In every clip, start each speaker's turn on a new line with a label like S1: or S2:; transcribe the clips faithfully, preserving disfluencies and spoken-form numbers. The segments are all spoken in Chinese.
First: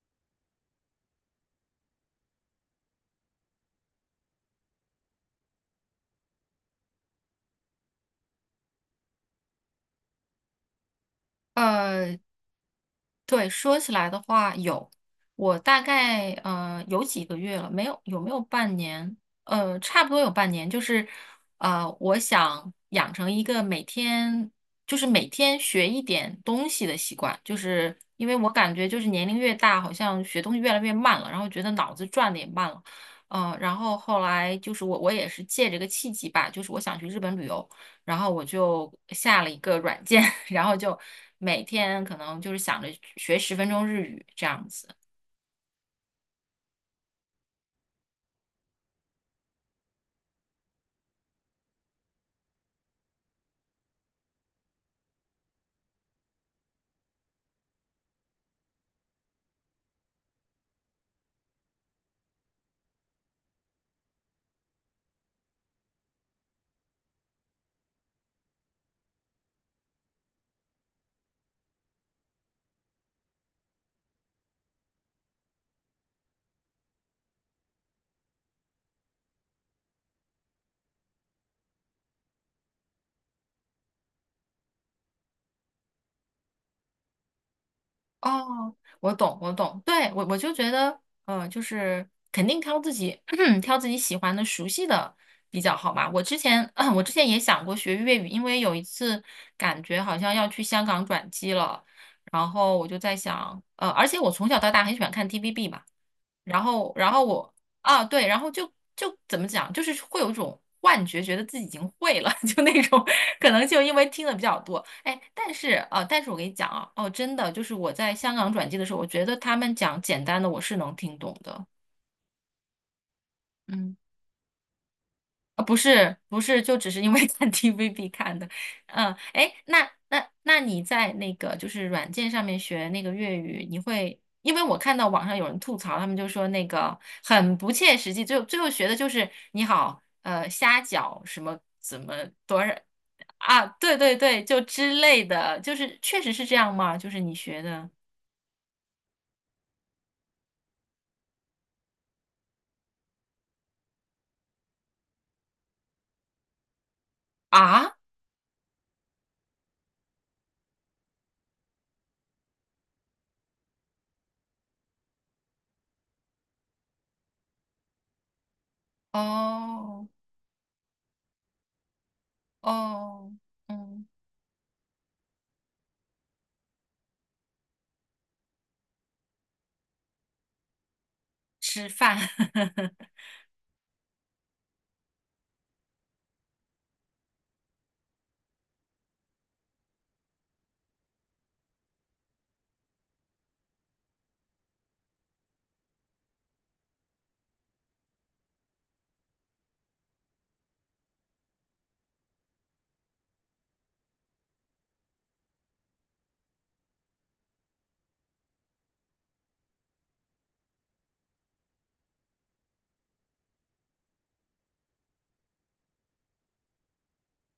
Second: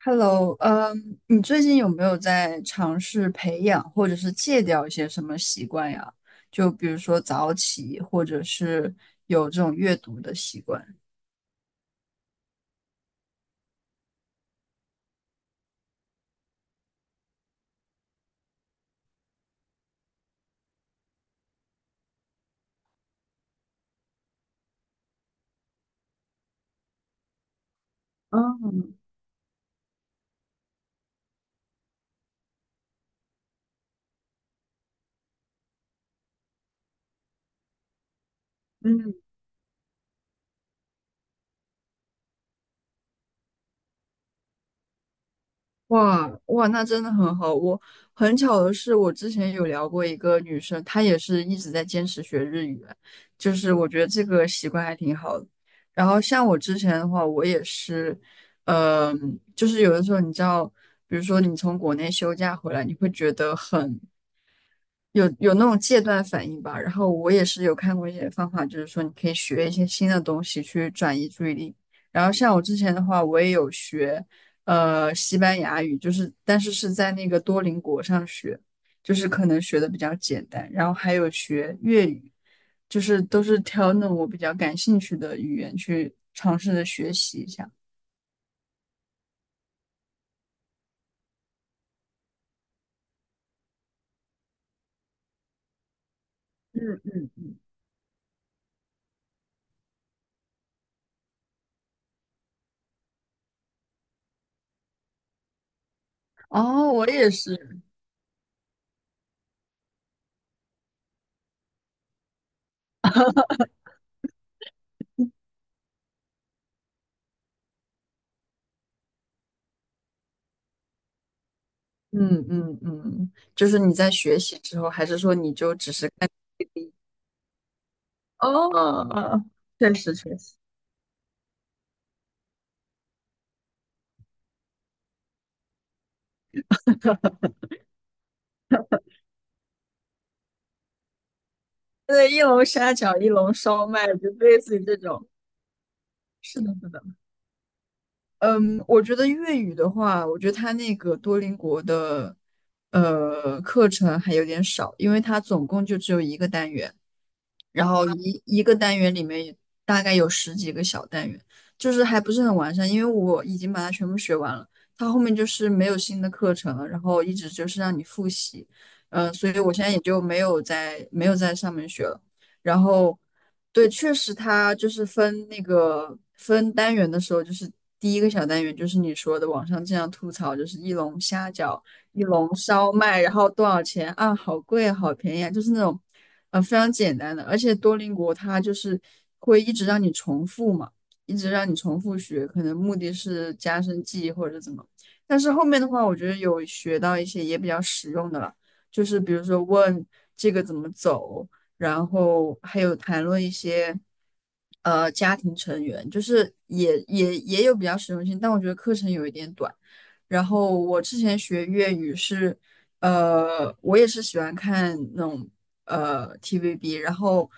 S1: Hello,嗯，你最近有没有在尝试培养或者是戒掉一些什么习惯呀？就比如说早起，或者是有这种阅读的习惯。
S2: 呃，对，说起来的话，有，我大概呃有几个月了，没有，有没有半年？呃，差不多有半年，就是呃，我想养成一个每天就是每天学一点东西的习惯，就是因为我感觉就
S1: 嗯
S2: 是年龄越大，好像学东西越来越慢了，然后觉得脑子转的也慢了，呃，然后后来就是我我也是借这个契机吧，就是我想去日本旅游。然后我就
S1: 嗯，
S2: 下了一个软件，然后就每天可能就是想着学十分钟日语这样子。
S1: 哇哇，那真的很好。我很巧的是，我之前有聊过一个女生，她也是一直在坚持学日语，就是我觉得这个习惯还挺好的。然后像我之前的话，我也是，嗯、就是有的时候你知道，比如说你从国内休假回来，你会觉得很有有那种戒断反应吧，然后我也是有看过一些方法，就是说你可以学一些新的东西去转移注意力。然后像我之前的话，我也有学呃西班牙语，就是但是是在那个多邻国上学，就是可能学的比较简单。然后还有学粤语，就是都是挑那种我比较感兴趣的语言去尝试着学习一下。
S2: 哦，我懂，我懂，对，我我就觉得，嗯、就是肯定挑自己 挑自己喜欢的、熟悉的比较好吧。我之前，我之
S1: 嗯，
S2: 前也想过学粤语，因为有一次感觉好像要去香港转机了，然后我就在想，呃，而且我从小到大很喜欢看 T V B 嘛。然后，
S1: 哦，我
S2: 然后
S1: 也
S2: 我
S1: 是，
S2: 啊，对，然后就就怎么讲，就是会有一种幻觉，觉得自己已经会了，就那种可能就因为听的比较多，哎，但是啊，但是我跟你讲啊，哦，真的，就是我在香港转机的时候，我觉得他们讲简单的我是能听懂的，
S1: 嗯嗯嗯，就是你
S2: 嗯。
S1: 在学习之后，还是说你
S2: 啊，
S1: 就
S2: 不
S1: 只是？
S2: 是不是，就只是因为 看 T V B 看的，嗯，
S1: 哦，
S2: 哎，那
S1: 确实
S2: 那
S1: 确实
S2: 那你在那个就是软件上面学那个粤语，你会，因为我看到网上有人吐槽，他们就说那个 很不切实际，最后最后学的就是你好，呃，虾饺什么怎么
S1: 对，一
S2: 多
S1: 笼
S2: 少
S1: 沙饺、一笼
S2: 啊，
S1: 烧
S2: 对
S1: 麦，
S2: 对
S1: 就
S2: 对，
S1: 类
S2: 就
S1: 似于这
S2: 之类
S1: 种。
S2: 的，就是确实是这
S1: 是
S2: 样
S1: 的，是
S2: 吗？
S1: 的。
S2: 就是你学的
S1: 嗯，我觉得粤语的话，我觉得它那个多邻国的呃课程还有点少，因为它总共就只有一个单元。然
S2: 啊，
S1: 后一一个单元里面大概有十几个小单元，就是还不是很完善，因为我已经把它全部学完了，它后面就是没有新的课程了，然后一直就是让你复习，嗯、所以我现在也
S2: 哦
S1: 就没有在没有在上面学了，然后
S2: 哦，
S1: 对，
S2: 嗯，
S1: 确实它就是分那个分单元的时候，就是第一个小单元就是你说的网上经常吐槽就是一笼虾饺。
S2: 吃饭，
S1: 一笼烧 麦，然后多少钱啊？好贵啊，好便宜啊，就是那种，呃，非常简单的。而且多邻国它就是会一直让你重复嘛，一直让你重复学，可能目的是加深记忆或者怎么。但是后面的话，我觉得有学到一些也比较实用的了，就是比如说问这个怎么走，然后还有谈论一些。呃，家庭成员就是也也也有比较实用性，但我觉得课程有一点短。然后我之前学粤语是，呃，我也是喜欢看那种呃 T V B，然后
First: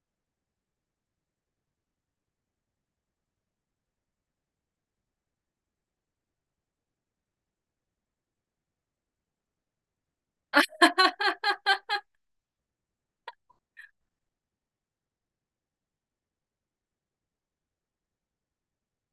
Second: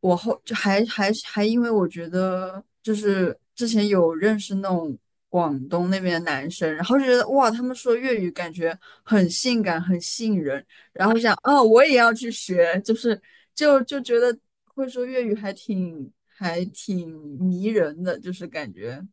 S1: 我后就还还还因为我觉得就是之前有认识那种广东那边的男生，然后就觉得哇，他们说粤语感觉很性感，很吸引人，然后我想哦，我也要去学，就是就就觉得会说粤语还挺还挺迷人的，就是感觉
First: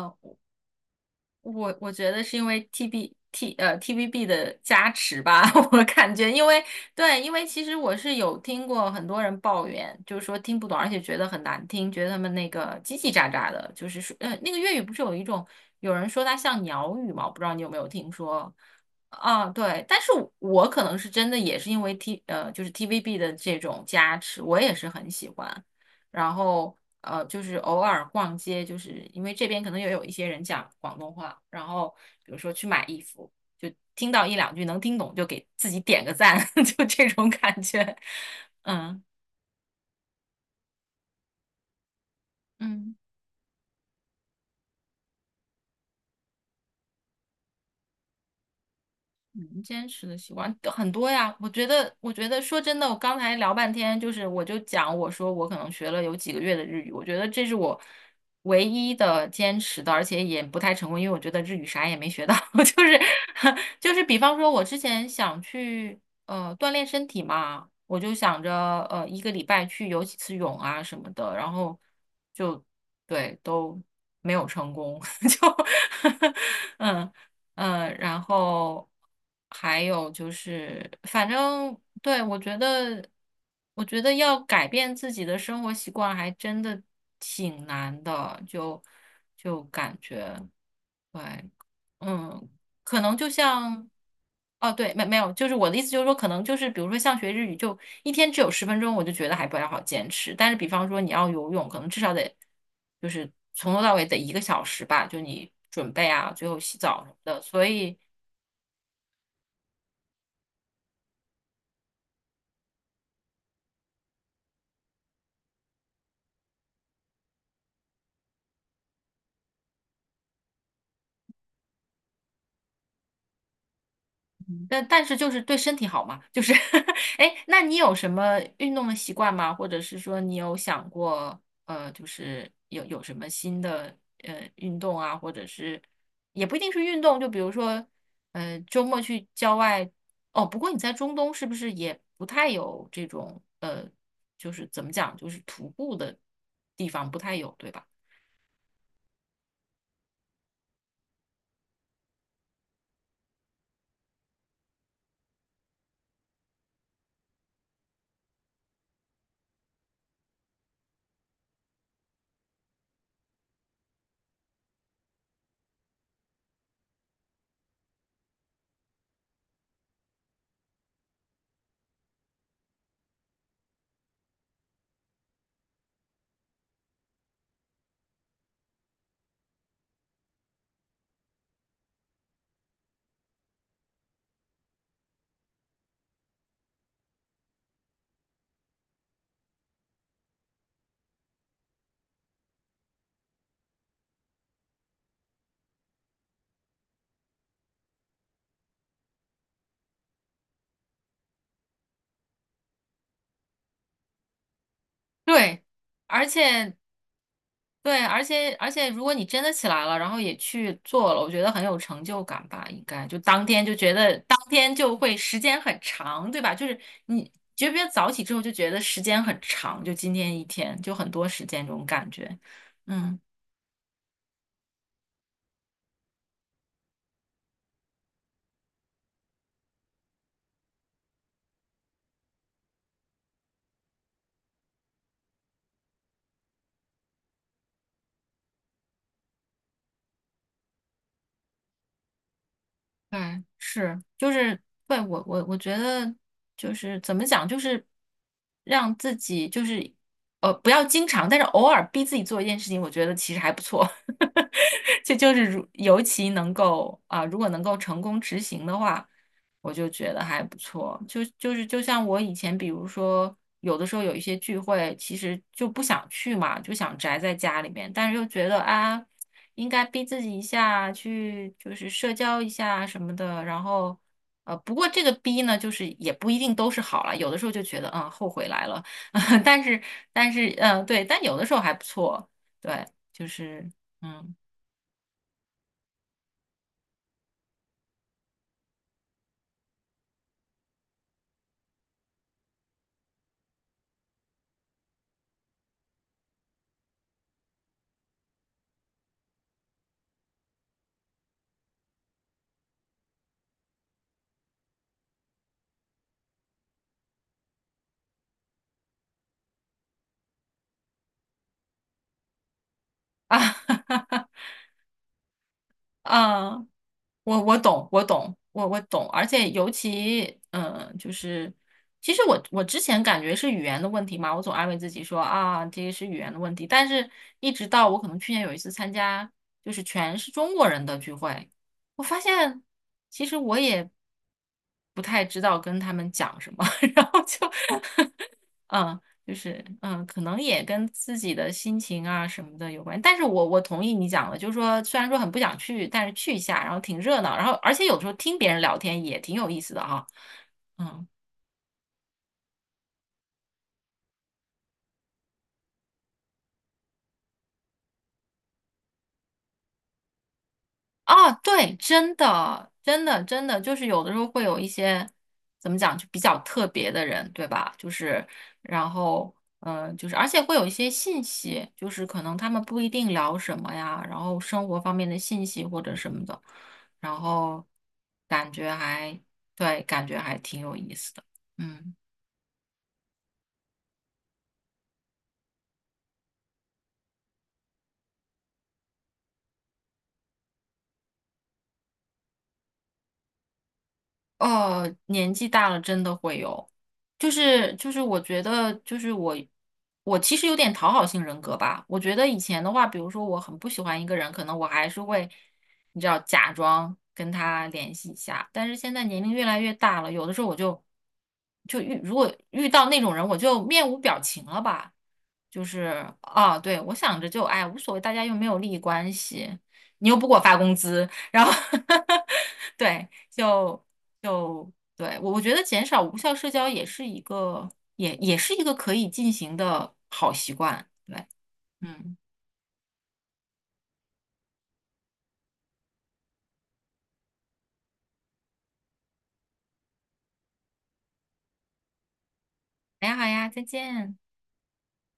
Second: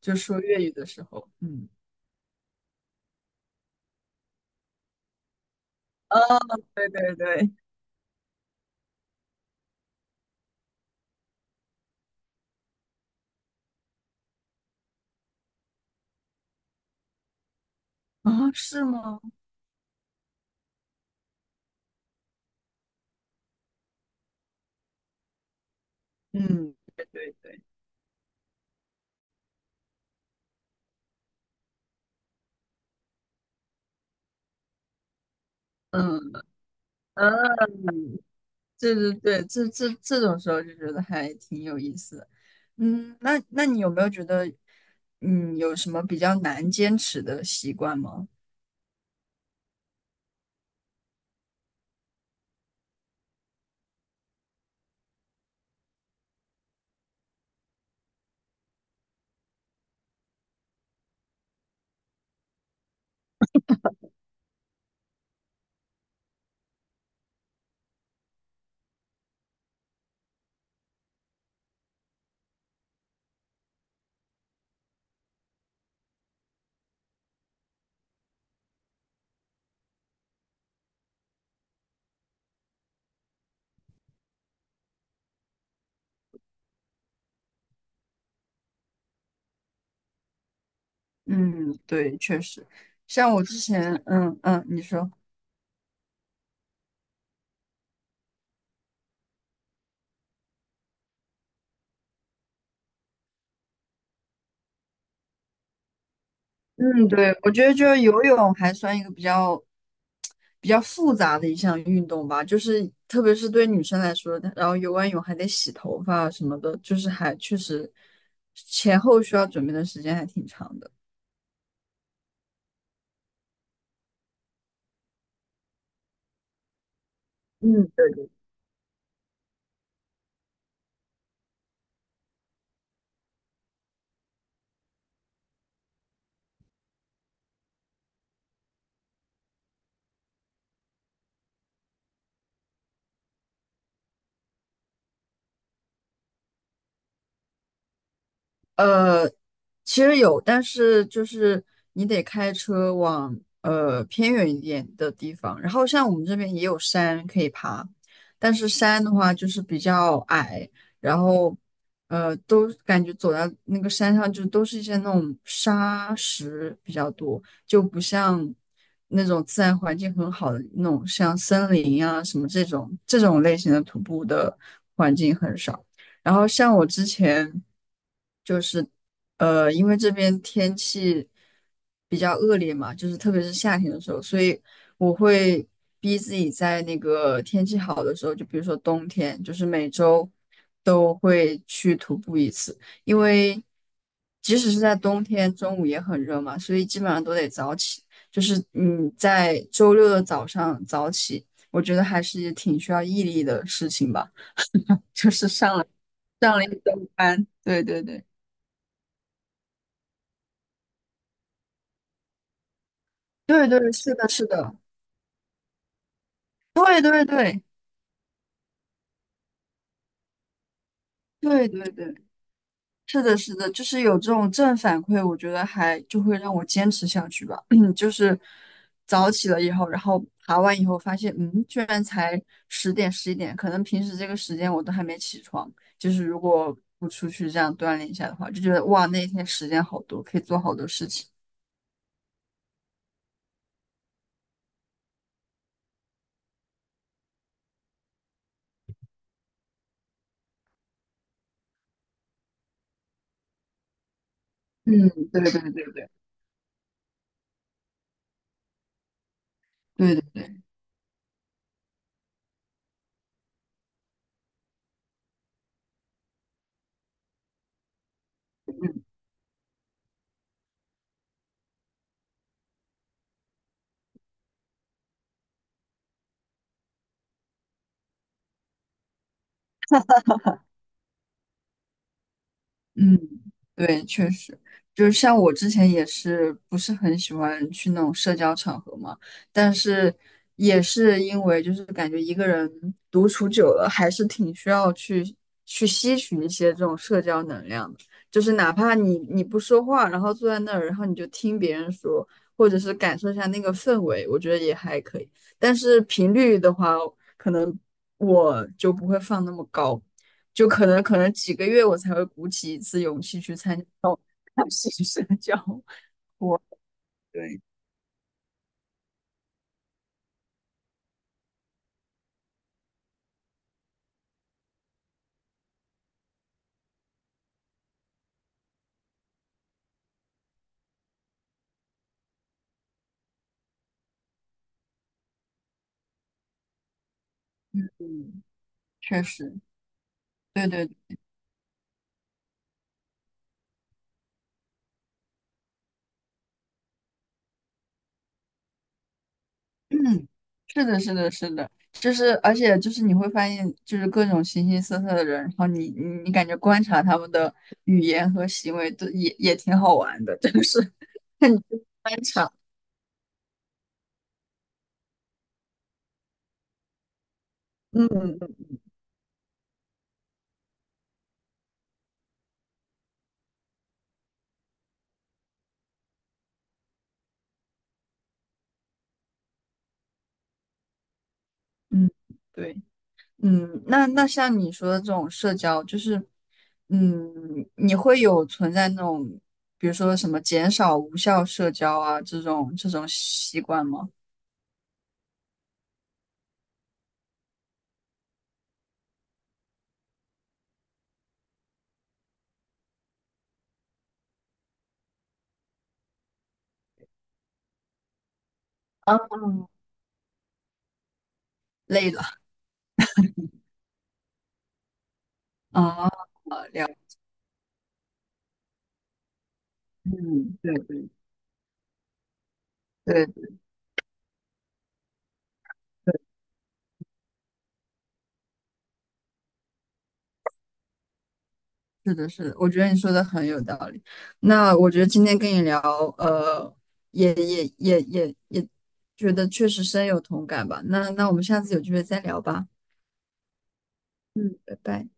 S1: 就说粤语的时候，嗯。
S2: 我我觉得是因为 T B T 呃 T V B 的加持吧，我感
S1: 哦，
S2: 觉，因为
S1: 对对
S2: 对，因为
S1: 对，
S2: 其实我是有听过很多人抱怨，就是说听不懂，而且觉得很难听，觉得他们那个叽叽喳喳的，就是说，呃，那个粤语不是有一种有人说它像鸟语嘛，我不知道你有没有听
S1: 啊，
S2: 说，
S1: 是吗？
S2: 啊，对，但是我可能是真的也是因为 T 呃，就是 T V B 的这种加持，我也是很喜欢。然
S1: 嗯，
S2: 后
S1: 对
S2: 呃，
S1: 对
S2: 就是
S1: 对，
S2: 偶尔逛街，就是因为这边可能也有一些人讲广东话，然后比如说去买衣服，就听到一两句能听懂，就给自己点个
S1: 嗯
S2: 赞，就这
S1: 啊，
S2: 种感觉。
S1: 对
S2: 嗯
S1: 对对，这这这种时候就觉得还挺有意思的。
S2: 嗯。
S1: 嗯，那那你有没有觉得，嗯，有什么比较难坚持的习惯吗？
S2: 嗯，坚持的习惯很多呀，我觉得，我觉得说真的，我刚才聊半天，就是我就讲，我说我可能学了有几个月的日语，我觉得这是我唯一的坚持的，而且也不太成功，因为我觉得日语啥也没学到，就是 就是比方说，我之前想去呃锻炼身体嘛，我就想着呃一个礼拜去游几次泳啊什么的，然后就对都没有成功，就 嗯。嗯，然后还有就是，反正对，我觉得，我觉得要改变自己的生活习惯，还真的挺难的，就就感觉。对，
S1: 嗯，对，确
S2: 嗯，
S1: 实，
S2: 可能就
S1: 像我之
S2: 像，
S1: 前，嗯嗯，
S2: 哦，
S1: 你
S2: 对，没
S1: 说。
S2: 没有，就是我的意思就是说，可能就是比如说像学日语，就一天只有十分钟，我就觉得还不太好坚持。但是比方说你要游泳，可能至少得就是从头到尾得一个小时吧，就你准备啊，最后洗澡
S1: 嗯，
S2: 什么
S1: 对，
S2: 的。
S1: 我
S2: 所
S1: 觉得就
S2: 以
S1: 是游泳还算一个比较比较复杂的一项运动吧，就是特别是对女生来说，然后游完泳还得洗头发啊什么的，就是还确实前后需要准备的时间还挺长的。
S2: 嗯但但是就是对身体好嘛，就是 哎，那你
S1: 嗯，
S2: 有什
S1: 对
S2: 么运动的习惯吗？或者是说你有想过，呃，就是有有什么新的呃运动啊，或者是也不一定是运动，就比如说，呃，周末去郊外，哦，不过你在中东是不是也不太有这种呃，就是怎么讲，就是徒步的地方不太有，对吧？
S1: 呃，其实有，但是就是你得开车往呃偏远一点的地方。然后像我们这边也有山可以爬，但是山的话就是比较矮，然后呃都感觉走到那个山上就都是一些那种沙石比较多，就不像那种自然环境很好的那种像森林啊什么这种这种类型的徒步的环境很少。然后像我之前。就是呃，因为这边天气比较恶劣嘛，就是特别是夏天的时候，所以我会逼自己在那个天气好的时候，就比如说冬天，就是每周都会去徒步一次，因为即使是在冬天，中午也很热嘛，所以基本上都得早起。就是你在周六的早上早起，我觉得还是挺需要毅力的事情吧。就是
S2: 对，
S1: 上了
S2: 而
S1: 上了一
S2: 且
S1: 周班，对对
S2: 对，而
S1: 对。
S2: 且而且，如果你真的起来了，然后也去做了，我觉得很有成就感吧，应该就当天
S1: 对
S2: 就
S1: 对，
S2: 觉
S1: 是
S2: 得
S1: 的，
S2: 当
S1: 是
S2: 天
S1: 的，
S2: 就会时间很长，对吧？就是
S1: 对
S2: 你
S1: 对对
S2: 觉不觉得早起之后就觉得时间很长，就今天一天就很多时间
S1: 对
S2: 这
S1: 对
S2: 种感
S1: 对，
S2: 觉，嗯。
S1: 是的，是的，就是有这种正反馈，我觉得还就会让我坚持下去吧。就是早起了以后，然后爬完以后发现，嗯，居然才十点十一点，可能平时这个时间我都还没起床。就是如果不出去这样锻炼一下的话，就觉得哇，那一天时间好多，可以做好多事情。
S2: 对，是，就是，对，我我我觉得就是怎么讲，就是让自己就是呃不要经常，但是偶尔逼自己做一件事情，我觉得其实还不错。
S1: 嗯，
S2: 就就
S1: 对
S2: 是
S1: 对
S2: 如
S1: 对对
S2: 尤
S1: 对
S2: 其能够啊、如果能够成功执行的话，我就觉
S1: 对
S2: 得还不
S1: 对，
S2: 错。就就是就像我以前，比如说有的时候有一些聚会，其实就不想去嘛，就想宅在家里面，但是又觉得
S1: 嗯。
S2: 啊，应该逼自己一下，去就是社交一下什么的。然后呃，不过这个逼呢，就是也不一定都是好了，有的时候就觉得嗯，后悔来了，但是但是嗯，呃对，但有的时候还不错，对，
S1: 嗯，
S2: 就是
S1: 对，确
S2: 嗯
S1: 实，就是像我之前也是不是很喜欢去那种社交场合嘛，但是也是因为就是感觉一个人独处久了，还是挺需要去去吸取一些这种社交能量的，就是哪怕你你不说话，然后坐在那儿，然后你就听别人说，或者是感受一下那个氛围，我觉得也还可以。但是频率的话，可能我就不会放那么高。就可能可能几个月我才会鼓起一次勇气去
S2: 啊，
S1: 参加新 社交 活
S2: 嗯。我我懂，我懂，我我懂，而且尤其，嗯，就是，其实我我之前感觉是语言的问题嘛，我总安慰自己说啊，这个是语言的问题，但是一直到我可能去年有一次参加，就是全是中国人的聚会，我发现其实我也不太知道跟他们讲什么，然后就，
S1: 动。
S2: 嗯。
S1: 确
S2: 就
S1: 实，
S2: 是嗯，可能也
S1: 对
S2: 跟
S1: 对，
S2: 自己的心情啊什么的有关。但是我我同意你讲的，就是说虽然说很不想去，但是去一下，然后挺热闹，然后而且有时候听别人聊天也挺有意思的哈，
S1: 嗯，是的，
S2: 嗯。
S1: 是的，是的，就是而且就是你会发现，就是各种形形色色的人，然后你你你感觉观察他们的语言和行为都也也挺好玩的，就是
S2: 啊，
S1: 看你
S2: 对，
S1: 去
S2: 真
S1: 观察，
S2: 的，真的，真的，就是有的时候会有一些怎么讲，就比较特别的人，对吧？就
S1: 嗯
S2: 是，
S1: 嗯
S2: 然后，嗯、呃就是，而且会有一些信息，就是可能他们不一定聊什么呀，然后生活方面的信息或者什么的，然后感觉还，对，感觉还挺有意思的，嗯。
S1: 嗯，对。嗯，那那像你说的这种社交，就是，嗯，你会有存在那种，比如说什么减少无效社交啊这种这种习惯吗？
S2: 哦，年纪大了真的会有，就是就是我觉得就是我我其实有点讨好性人格吧。我觉得以前的话，比如说我很不喜欢一个人，可能我还是会你知道假装跟他联系一下，但是现在年龄越来越大了，有的时候我就就遇
S1: 累
S2: 如
S1: 了
S2: 果遇到那种人，我就面无表情了吧，就是
S1: 啊，
S2: 啊，对，我想着就哎无所谓，大家又没有利益关系，你又不给我发
S1: 嗯，
S2: 工
S1: 对
S2: 资，
S1: 对
S2: 然后 对。
S1: 对
S2: 就就对，我我觉得减少无
S1: 对，
S2: 效社交也是一个，也也是一个可以进行的好习惯。对，
S1: 是
S2: 嗯，
S1: 的，是的，我觉得你说的很有道理。那我觉得今天跟你聊，呃，也也也也也觉得确实深有同感吧。那那我们下次有机会再聊吧。
S2: 好呀好呀，再见。
S1: 嗯，拜拜。